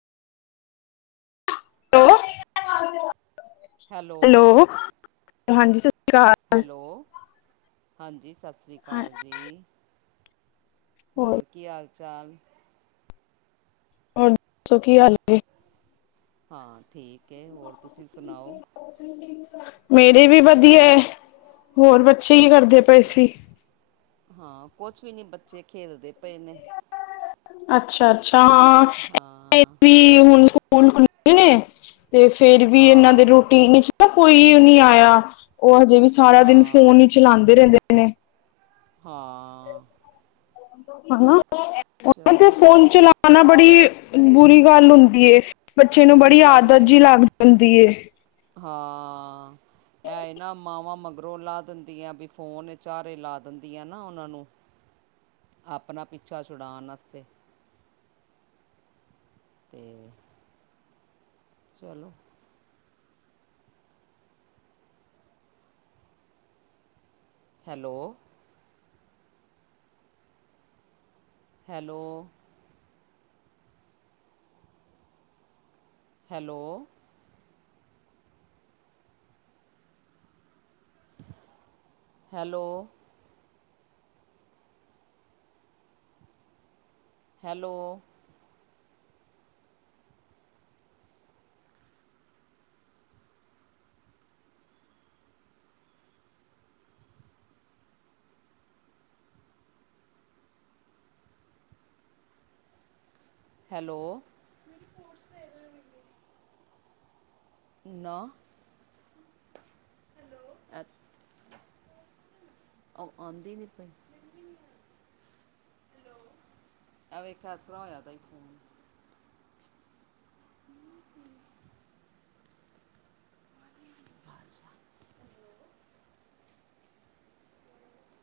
Hello hello ਹਾਂਜੀ, ਸ਼੍ਰੀ ਅਕਾਲ ਹੈਲੋ, ਹਾਂਜੀ ਸਤਿ ਸ਼੍ਰੀ ਹਾਂ ਅਕਾਲ ਜੀ। ਹੋਰ ਕੀ ਹਾਲ ਚਾਲ? ਹੋਰ ਦੱਸੋ ਕੀ ਹਾਲ ਨੇ? ਹਾਂ, ਠੀਕ ਐ ਹੋਰ ਤੁਸੀਂ ਸੁਣਾਓ? ਮੇਰੀ ਵੀ ਵਧੀਆ। ਹੋਰ ਬੱਚੇ ਕੀ ਕਰਦੇ ਪਏ ਅੱਛਾ ਸੀ ਹਾਂ, ਕੁਛ ਵੀ ਨੀ ਬੱਚੇ ਖੇਲਦੇ ਪਏ ਨੇ। ਅੱਛਾ ਅੱਛਾ, ਹਾਂ ਹਾਂ ਵੀ ਹੁਣ ਸਕੂਲ ਖੁੱਲੇ ਨੇ। ਤੇ ਫੇਰ ਵੀ ਇਹਨਾਂ ਦੇ ਹਾਂ ਰੋਟੀਨ ਵਿੱਚ ਨਾ ਕੋਈ ਨੀ ਆਇਆ ਉਹ ਹਜੇ ਵੀ ਸਾਰਾ ਦਿਨ ਫੋਨ ਹਾਂ ਹੀ ਚਲਾਂਦੇ ਰਹਿੰਦੇ ਨੇ। ਹਾਂ, ਹਨਾ ਤੇ ਚਲੋ ਫੋਨ ਚਲਾਣਾ ਬੜੀ ਬੁਰੀ ਗੱਲ ਹੁੰਦੀ ਐ। ਬੱਚੇ ਨੂੰ ਬੁਰੀ ਬੜੀ ਗੱਲ ਆਦਤ ਏ ਜੀ ਲੱਗ ਜਾਂਦੀ ਐ। ਹਾਂ ਐ ਆ ਨਾ ਮਾਵਾਂ ਮਗਰੋ ਲਾ ਦਿੰਦੀਆਂ ਵੀ ਫੋਨ ਚਾਰੇ ਲਾ ਦਿੰਦੀਆਂ ਨਾ ਉਹਨਾਂ ਨੂੰ। ਆਪਣਾ ਪਿੱਛਾ ਛੁਡਾਉਣ ਵਾਸਤੇ। ਤੇ ਚਲੋ hello, hello, hello, hello, hello, hello, ਨਾ ਹੈਲੋ ਉਹ ਆਂਦੀ ਨਹੀਂ ਪਈ ਹੈਲੋ ਐ ਵੇਖ ਇਸ ਤਰ੍ਹਾਂ ਦਾ ਹੋਇਆ ਫੋਨ [unintelligible]